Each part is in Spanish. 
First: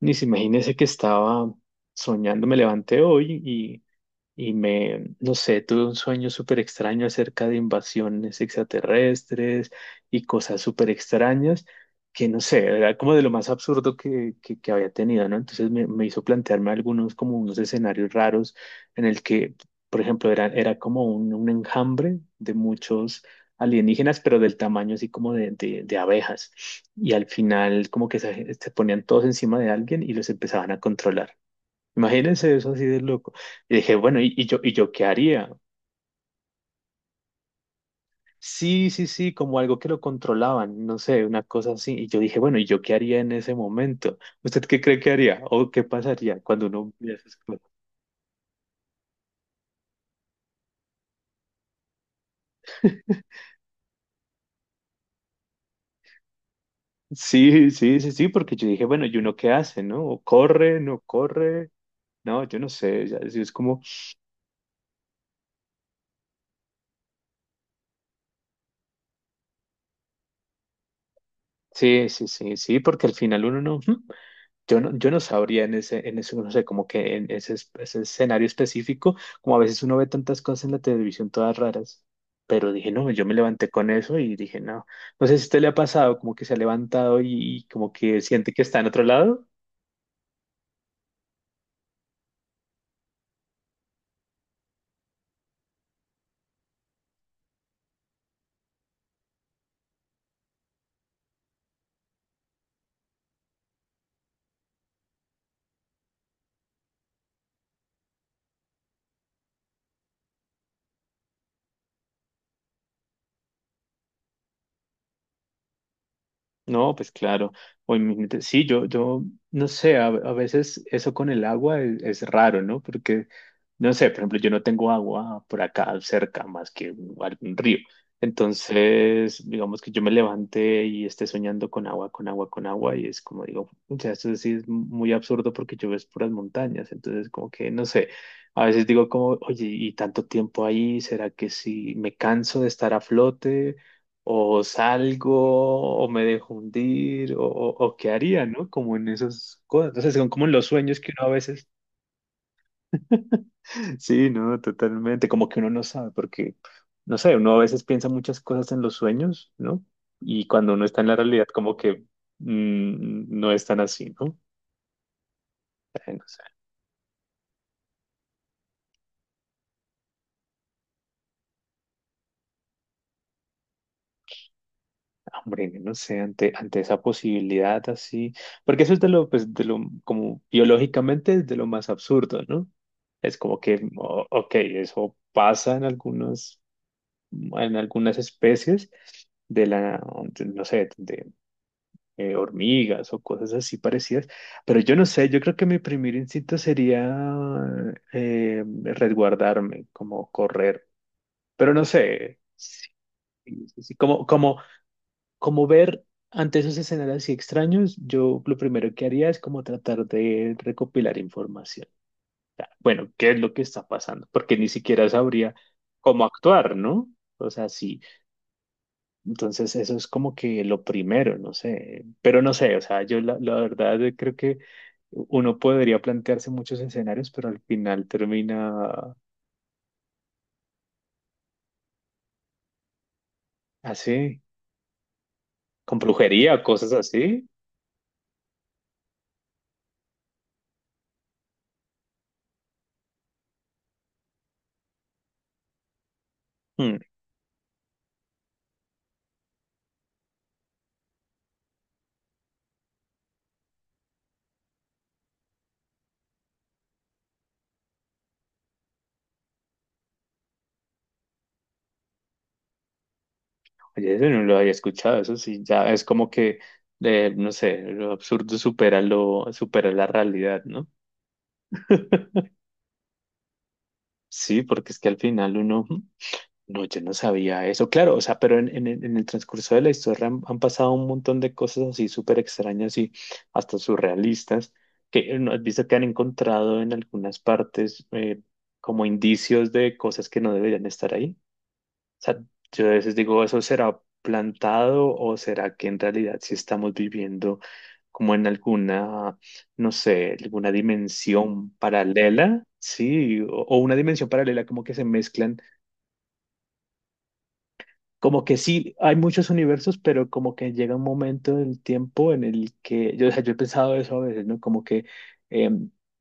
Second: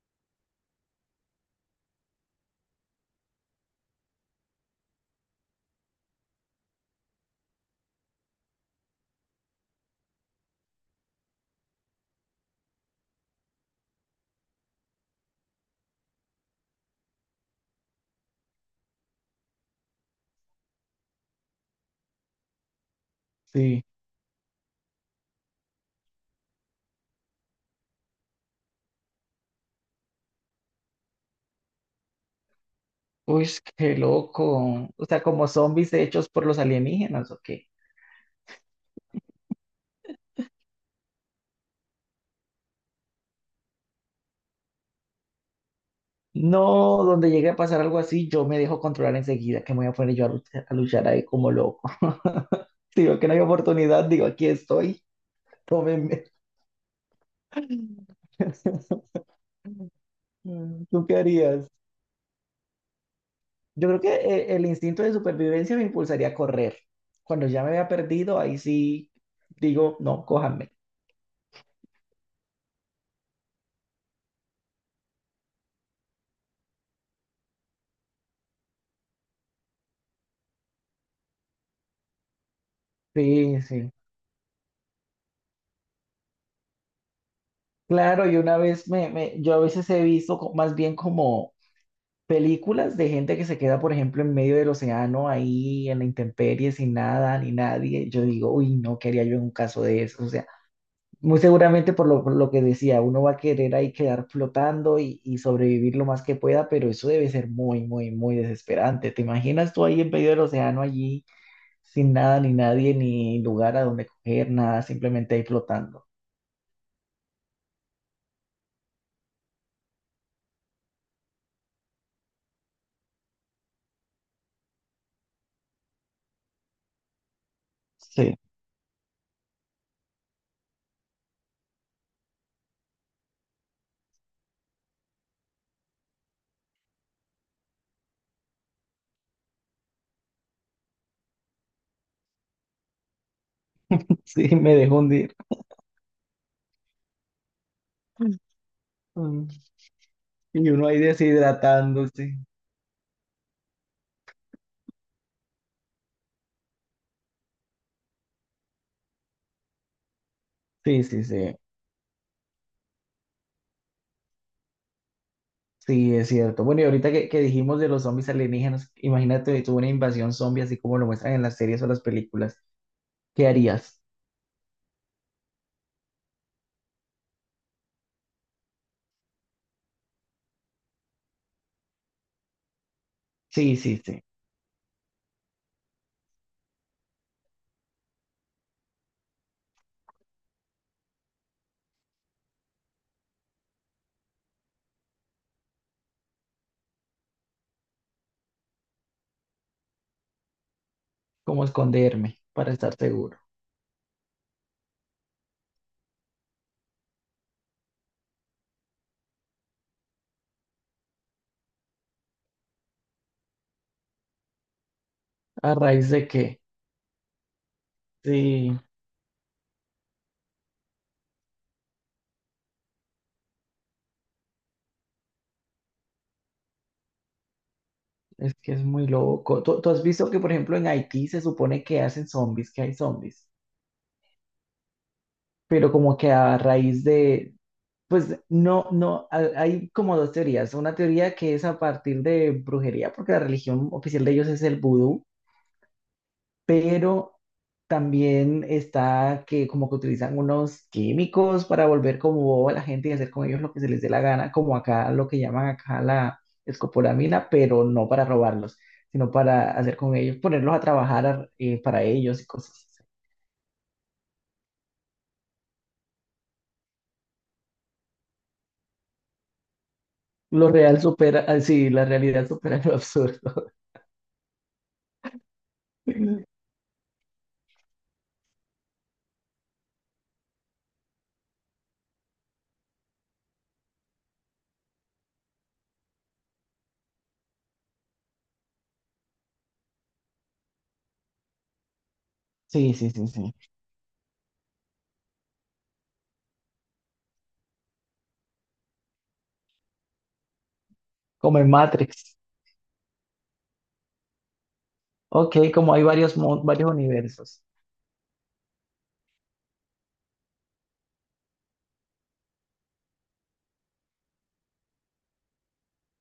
Ni se imagínese que estaba soñando, me levanté hoy y me, no sé, tuve un sueño súper extraño acerca de invasiones extraterrestres y cosas súper extrañas que no sé, era como de lo más absurdo que había tenido, ¿no? Entonces me hizo plantearme algunos como unos escenarios raros en el que, por ejemplo, era como un enjambre de muchos Sí. alienígenas, pero del tamaño así como de abejas. Y al final como que se ponían todos encima de alguien y los empezaban a controlar. Imagínense eso así de loco. Uy, Y dije, qué bueno, ¿y, y yo, y loco. yo O qué sea, como haría? zombies hechos por los alienígenas, ¿o qué? Sí, sí, sí, como algo que lo controlaban, no sé, una cosa así. Y yo dije, bueno, ¿y yo qué haría en ese momento? ¿Usted qué cree que haría? ¿O qué pasaría cuando uno No, ve donde esas llegue a cosas? pasar algo así, yo me dejo controlar enseguida, que me voy a poner yo a luchar ahí como loco. Si veo que no hay oportunidad, digo, aquí estoy, tómenme. Sí, sí, sí, sí, porque yo dije, bueno, ¿y uno qué hace, no? ¿O Mm, ¿tú qué corre? harías? No, yo no sé, ya, es como, Yo creo que el instinto de supervivencia me impulsaría a correr. Cuando ya me había perdido, ahí sí digo, no, cójanme. sí, sí, sí, sí, porque al final uno no. Yo no, yo no sabría en ese, no sé, como que en ese, ese escenario específico, como a veces uno ve tantas cosas en la televisión todas raras, pero dije, no, yo me Sí, levanté con sí. eso y dije, no, no sé si a usted le ha pasado, como que se ha levantado y como que Claro, y siente una que está en vez otro lado. yo a veces he visto más bien como películas de gente que se queda, por ejemplo, en medio del océano, ahí en la intemperie, sin nada, ni nadie. Yo digo, uy, no, ¿qué haría yo en un caso de eso? O sea, muy seguramente por lo que decía, uno va a querer ahí quedar flotando y sobrevivir lo más que pueda, pero eso debe ser muy, muy, muy desesperante. ¿Te imaginas tú ahí en medio del océano, allí, sin nada, ni nadie, ni lugar a donde coger, nada, simplemente ahí flotando? No, pues claro, o en sí, yo, no sé, a veces eso con el agua es raro, ¿no? Porque no sé, por ejemplo, yo no tengo agua por acá cerca más que algún río. Sí, Entonces, digamos que yo me levante y esté soñando con agua, con agua, con agua, y es como digo, o sea, esto sí es muy absurdo porque yo ves puras montañas. Entonces, como que, no sé, a veces digo como, oye, y tanto tiempo ahí, ¿será que si me canso de estar a flote? sí, O me dejó salgo, hundir. o me dejo hundir, o qué haría, ¿no? Como en Mm. esas cosas. Entonces, son como los Y uno sueños ahí que uno a veces deshidratándose. sí, no, totalmente. Como que uno no sabe, porque, no sé, uno a veces piensa muchas cosas en los sueños, ¿no? Y cuando uno está Sí, en la sí, realidad, sí. como que no es tan así, ¿no? Ay, Sí, no es sé, cierto. Bueno, y ahorita que dijimos de los zombies alienígenas, imagínate tú una invasión zombie así como lo muestran en las series o las películas. ¿Qué harías? hombre, no sé, ante esa posibilidad así, porque eso es de lo, pues, de lo, como biológicamente es de lo más absurdo, ¿no? Es como Sí, que, sí, sí. Ok, eso pasa en algunas especies de la, no sé, hormigas o cosas así parecidas. Pero yo no sé, yo creo que mi primer instinto sería resguardarme, como correr. ¿Cómo Pero no esconderme sé, para sí, estar seguro? sí, sí, como ver ante esos escenarios así extraños, yo lo primero que haría es como tratar de recopilar información. Bueno, ¿qué es lo que está pasando? Porque ni siquiera sabría ¿A raíz cómo de qué? actuar, ¿no? O sea, sí. Sí, Entonces, eso es como que lo primero, no sé, pero no sé, o sea, yo la verdad creo que uno podría plantearse muchos escenarios, pero al final es que es muy termina loco. ¿Tú has visto que, por ejemplo, en Haití se supone que hacen zombies, que hay zombies, así, pero con como que a brujería, cosas raíz así. de... Pues no, no, hay como dos teorías. Una teoría que es a partir de brujería, porque la religión oficial de ellos es el vudú, Hmm, pero también está que como que utilizan unos químicos para volver como boba a la gente y hacer con ellos lo que se les dé la gana, como acá lo que llaman acá la escopolamina, pero no para robarlos, sino para hacer con ellos, ponerlos a trabajar para ellos y cosas así. Oye, eso no lo había escuchado, eso sí, ya es como que, no sé, lo absurdo supera lo, supera la realidad, Lo ¿no? real supera, ah, sí, la realidad supera lo absurdo. Sí, porque es que al final uno no, yo no sabía eso, claro, o sea, pero en, en el transcurso de la historia han, han pasado un montón de cosas así súper extrañas y hasta surrealistas, que no has visto que han encontrado en algunas partes como indicios de cosas que no deberían estar ahí. O sea, yo a Sí, sí, veces sí, digo, sí. ¿eso será plantado o será que en realidad sí estamos viviendo como en alguna, no sé, alguna Como en dimensión Matrix. paralela? Sí, o una dimensión paralela como que se Ok, mezclan como hay varios, varios universos. como que sí, hay muchos universos, pero como que llega un momento del tiempo en el que yo, o sea, yo he pensado eso a veces, ¿no? Como que, eh,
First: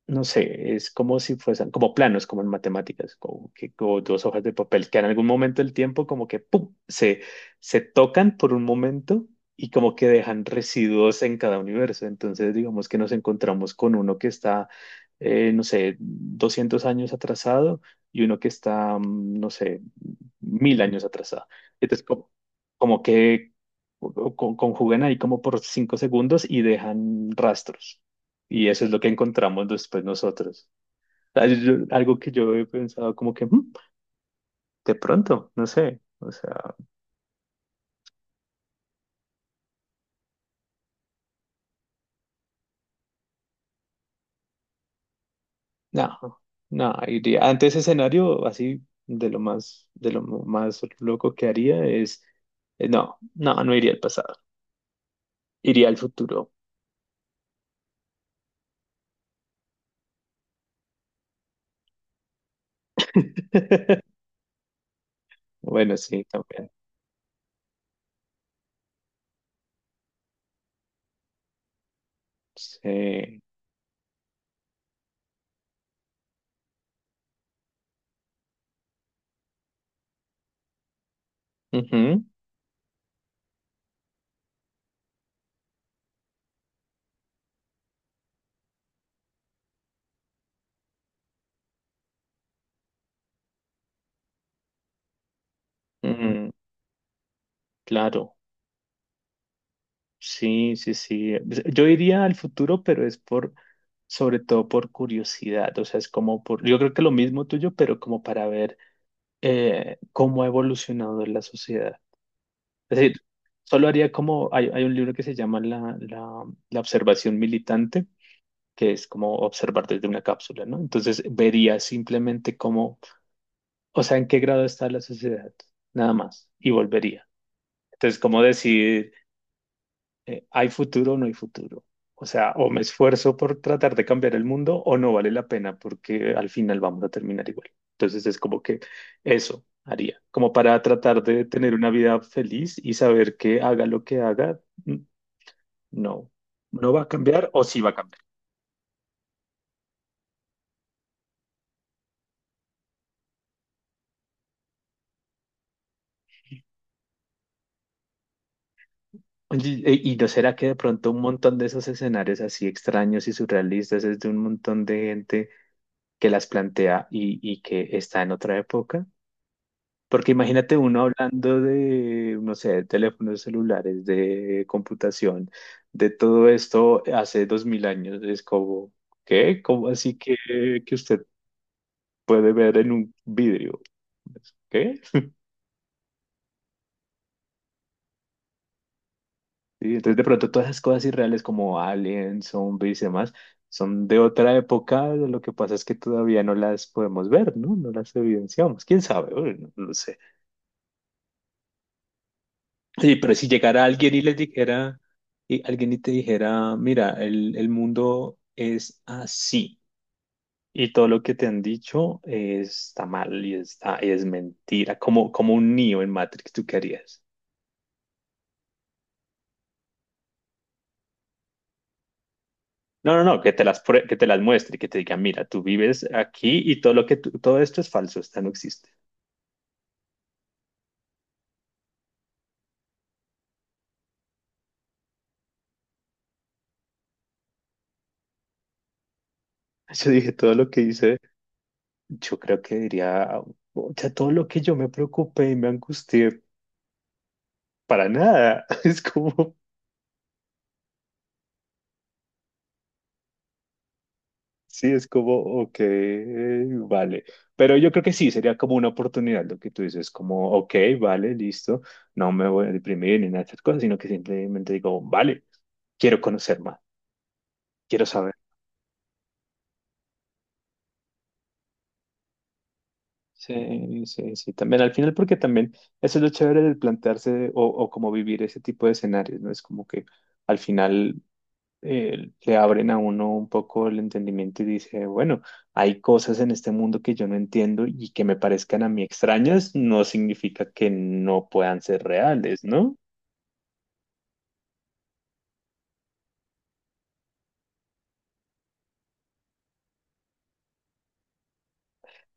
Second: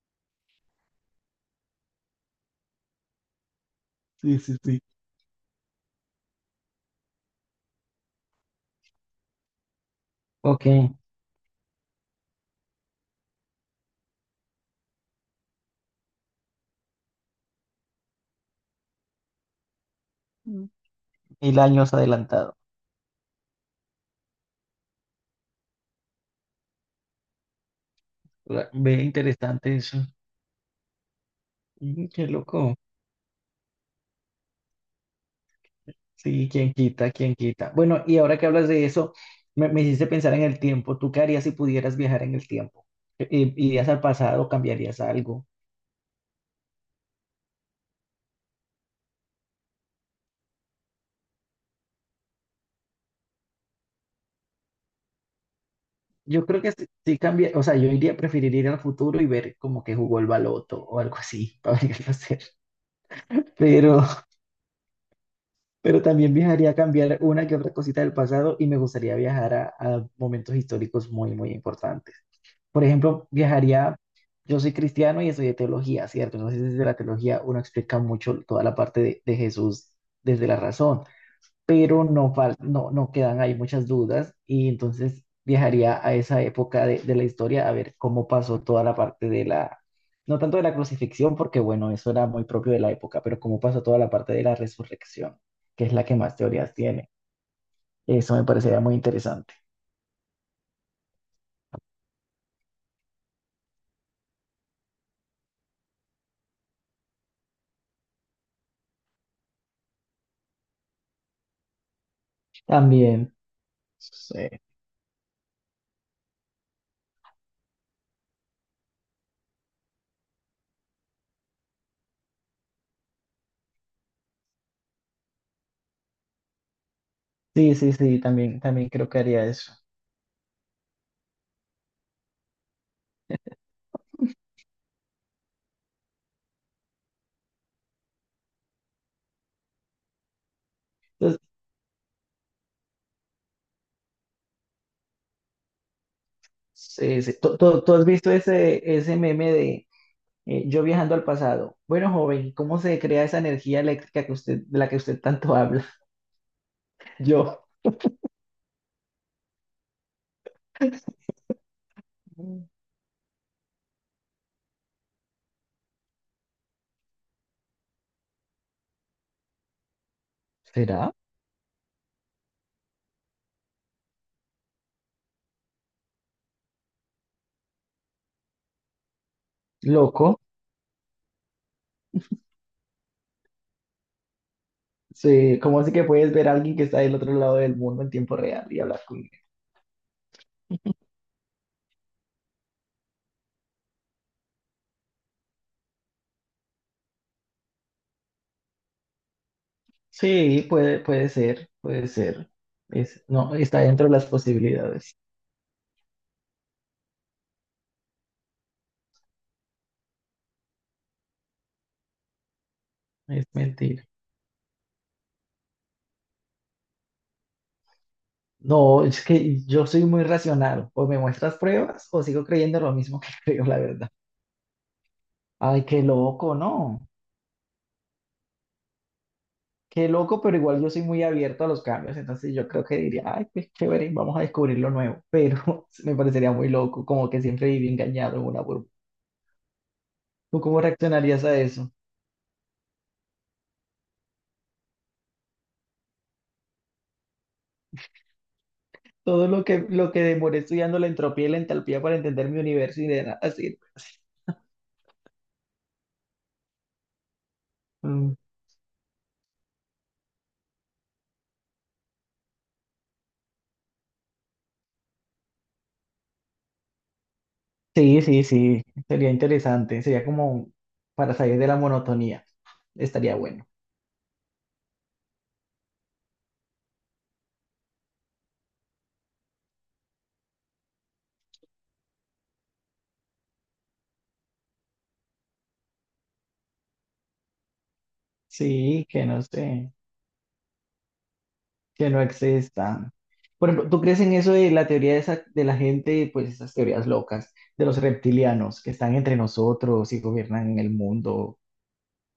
no sé, es como si fuesen, como planos, como en matemáticas, como que como dos Sí, hojas de sí, sí. papel, que en algún momento del tiempo como que, ¡pum!, se tocan por un momento y como que dejan Ok. residuos en cada universo. Entonces, digamos que nos encontramos con uno que está, no sé, 200 años atrasado y uno que está, no sé, Mm. 1000 años atrasado. 1000 años Entonces, como, adelantado. como que conjugan ahí como por 5 segundos y dejan rastros. Y eso es Ve lo que encontramos interesante eso. después nosotros. Ah, Mm, algo qué que yo he loco. pensado como que "Mm, de pronto, no sé, o Sí, quién sea, quita, quién quita. Bueno, y ahora que hablas de eso, me hiciste pensar en el tiempo. ¿Tú qué harías si pudieras viajar en el tiempo? ¿Irías al pasado, cambiarías algo? no, no, iría. Ante ese escenario, así de lo más loco que haría es, no, no iría al pasado, iría al Yo futuro. creo que sí, sí cambia, o sea, yo iría, preferiría ir al futuro y ver como que jugó el baloto o algo así para ver qué va. Pero... Bueno, Pero sí, también también. viajaría a cambiar una que otra cosita del pasado y me gustaría viajar a momentos históricos muy, muy importantes. Por ejemplo, Sí. viajaría, yo soy cristiano y estudié teología, ¿cierto? Entonces, desde la teología uno explica mucho toda la parte de Jesús desde la razón, pero Ujú, no, no, no quedan ahí muchas dudas y entonces viajaría a esa época de la historia a ver cómo pasó toda la parte de la, no tanto de la crucifixión, porque bueno, eso era muy propio de la época, pero cómo pasó toda la parte de la resurrección, que es la que más ujú, teorías tiene. claro. Eso me parecería muy interesante. Sí, sí, sí. Pues, yo iría al futuro, pero es por, sobre todo por curiosidad. O sea, es como por, yo creo que lo mismo tuyo, pero como para ver cómo ha evolucionado la sociedad. Es decir, También, solo haría sí, como, hay un libro que se llama la observación militante, que es como observar desde una cápsula, ¿no? Entonces vería simplemente cómo, o sea, en qué grado está la sociedad, nada más, y volvería. sí, sí, Entonces, sí, ¿cómo también, también creo decir? que haría eso. ¿Hay futuro o no hay futuro? O sea, o me esfuerzo por tratar de cambiar el mundo o no vale la pena porque al final vamos a terminar igual. Entonces es como que eso haría, como para tratar Entonces, de tener una vida feliz y saber que haga lo que haga, mm, no, no va a sí, sí. cambiar ¿Tú, o sí tú- va tú a has cambiar. visto ese, ese meme? Yo viajando al pasado. Bueno, joven, ¿cómo se crea esa energía eléctrica que usted, de la que usted tanto habla? Yo... Oye, ¿y no será que de pronto un montón de esos escenarios así extraños y surrealistas es de un montón de gente que las plantea y que está en otra época? Porque imagínate uno ¿Será? hablando de, no sé, de teléfonos celulares, de computación, de todo esto hace 2000 años. Es como, ¿qué? ¿Cómo así Loco. que usted puede ver en un vidrio? Pues, ¿qué? Sí, ¿cómo así que puedes ver a alguien que está del otro lado del mundo en tiempo real y hablar con él? Y entonces de pronto todas esas cosas irreales como aliens, zombies y demás, son de otra época. Lo que pasa es que todavía no las podemos ver, ¿no? No las evidenciamos. ¿Quién sabe? Bueno, no lo sé. Sí, puede, puede ser, puede ser. Sí, Es, pero si no, está llegara dentro de alguien y las les dijera, posibilidades. y alguien y te dijera, mira, el mundo es así y todo lo que te han dicho está mal Es y está, mentira. es mentira, como, como un niño en Matrix, ¿tú qué harías? No, es que yo soy muy racional. O me muestras pruebas o sigo creyendo lo No, mismo no, que no, creo, la verdad. que te las muestre y que te diga, mira, tú Ay, qué vives loco, aquí y todo lo ¿no? que todo esto es falso, esto no existe. Qué loco, pero igual yo soy muy abierto a los cambios, entonces yo creo que diría, ay, pues chévere, vamos a descubrir lo nuevo, pero me parecería muy loco, como que siempre viví engañado en una burbuja. Yo dije, todo ¿Tú lo cómo que hice, reaccionarías a eso? yo creo que diría, o sea, todo lo que yo me preocupé y me angustié, para nada, es Todo como... lo que demoré estudiando la entropía y la entalpía para entender mi universo y de nada sirve. Sí, es como, ok, vale. Pero yo creo que sí, Mm. sería como una oportunidad lo que tú dices, como, ok, vale, listo, no me voy a deprimir ni nada de esas cosas, sino que simplemente digo, vale, quiero conocer más, quiero Sí, saber. sí, sí, sería interesante, sería como para salir de la monotonía, estaría bueno. Sí, sí, sí, también al final, porque también eso es lo chévere del plantearse o como vivir ese tipo de escenarios, ¿no? Es como que al final le abren a uno un poco el entendimiento y dice, bueno, hay cosas en este mundo que yo no entiendo y que me parezcan a mí Sí, que no extrañas, sé. no significa que no puedan ser Que no reales, ¿no? existan. Por ejemplo, ¿tú crees en eso de la teoría de, esa- de la gente, pues esas teorías locas, de los reptilianos que están entre nosotros y gobiernan en el mundo?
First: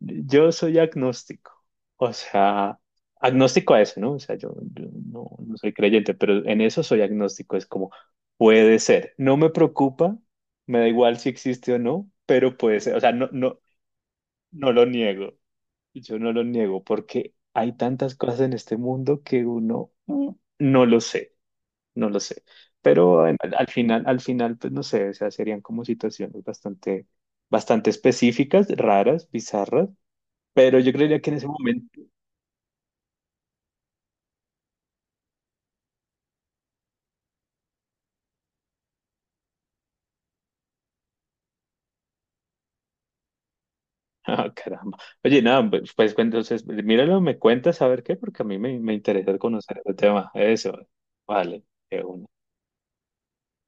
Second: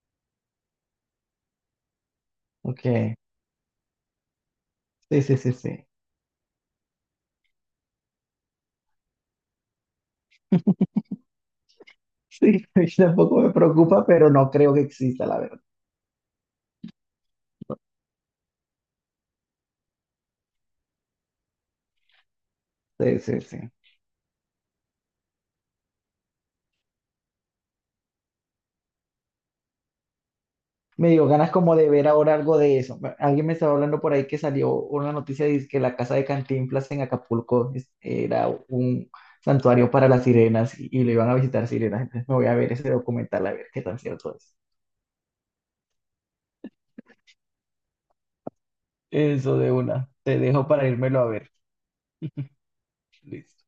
Yo soy agnóstico, o sea, Ok, agnóstico a eso, ¿no? O sea, yo, sí, sí, sí, no soy sí. creyente, pero en eso soy agnóstico, es como, puede ser, no me preocupa, me da igual si existe o no, Sí, pero puede ser, o sea, no, tampoco me no, preocupa, pero no no creo que lo exista, niego. la verdad. Yo no lo niego porque hay tantas cosas en este mundo que uno mm, no lo sé, no lo sé. Sí, Pero sí, al, sí. Al final, pues no sé, o sea, serían como situaciones bastante, bastante específicas, raras, bizarras. Pero yo Me creería dio que en ese ganas como de momento, ver ahora algo de eso. Bueno, alguien me estaba hablando por ahí que salió una noticia de que la casa de Cantinflas en Acapulco era un santuario para las sirenas y lo iban a visitar sirenas. Entonces me voy a ver ese documental a ver qué tan cierto ah, es. caramba. Oye, nada, pues, pues, entonces, míralo, me cuentas a ver qué, porque a mí me interesa Eso de conocer el una. tema. Te dejo Eso, para írmelo a ver. vale, de una. Listo.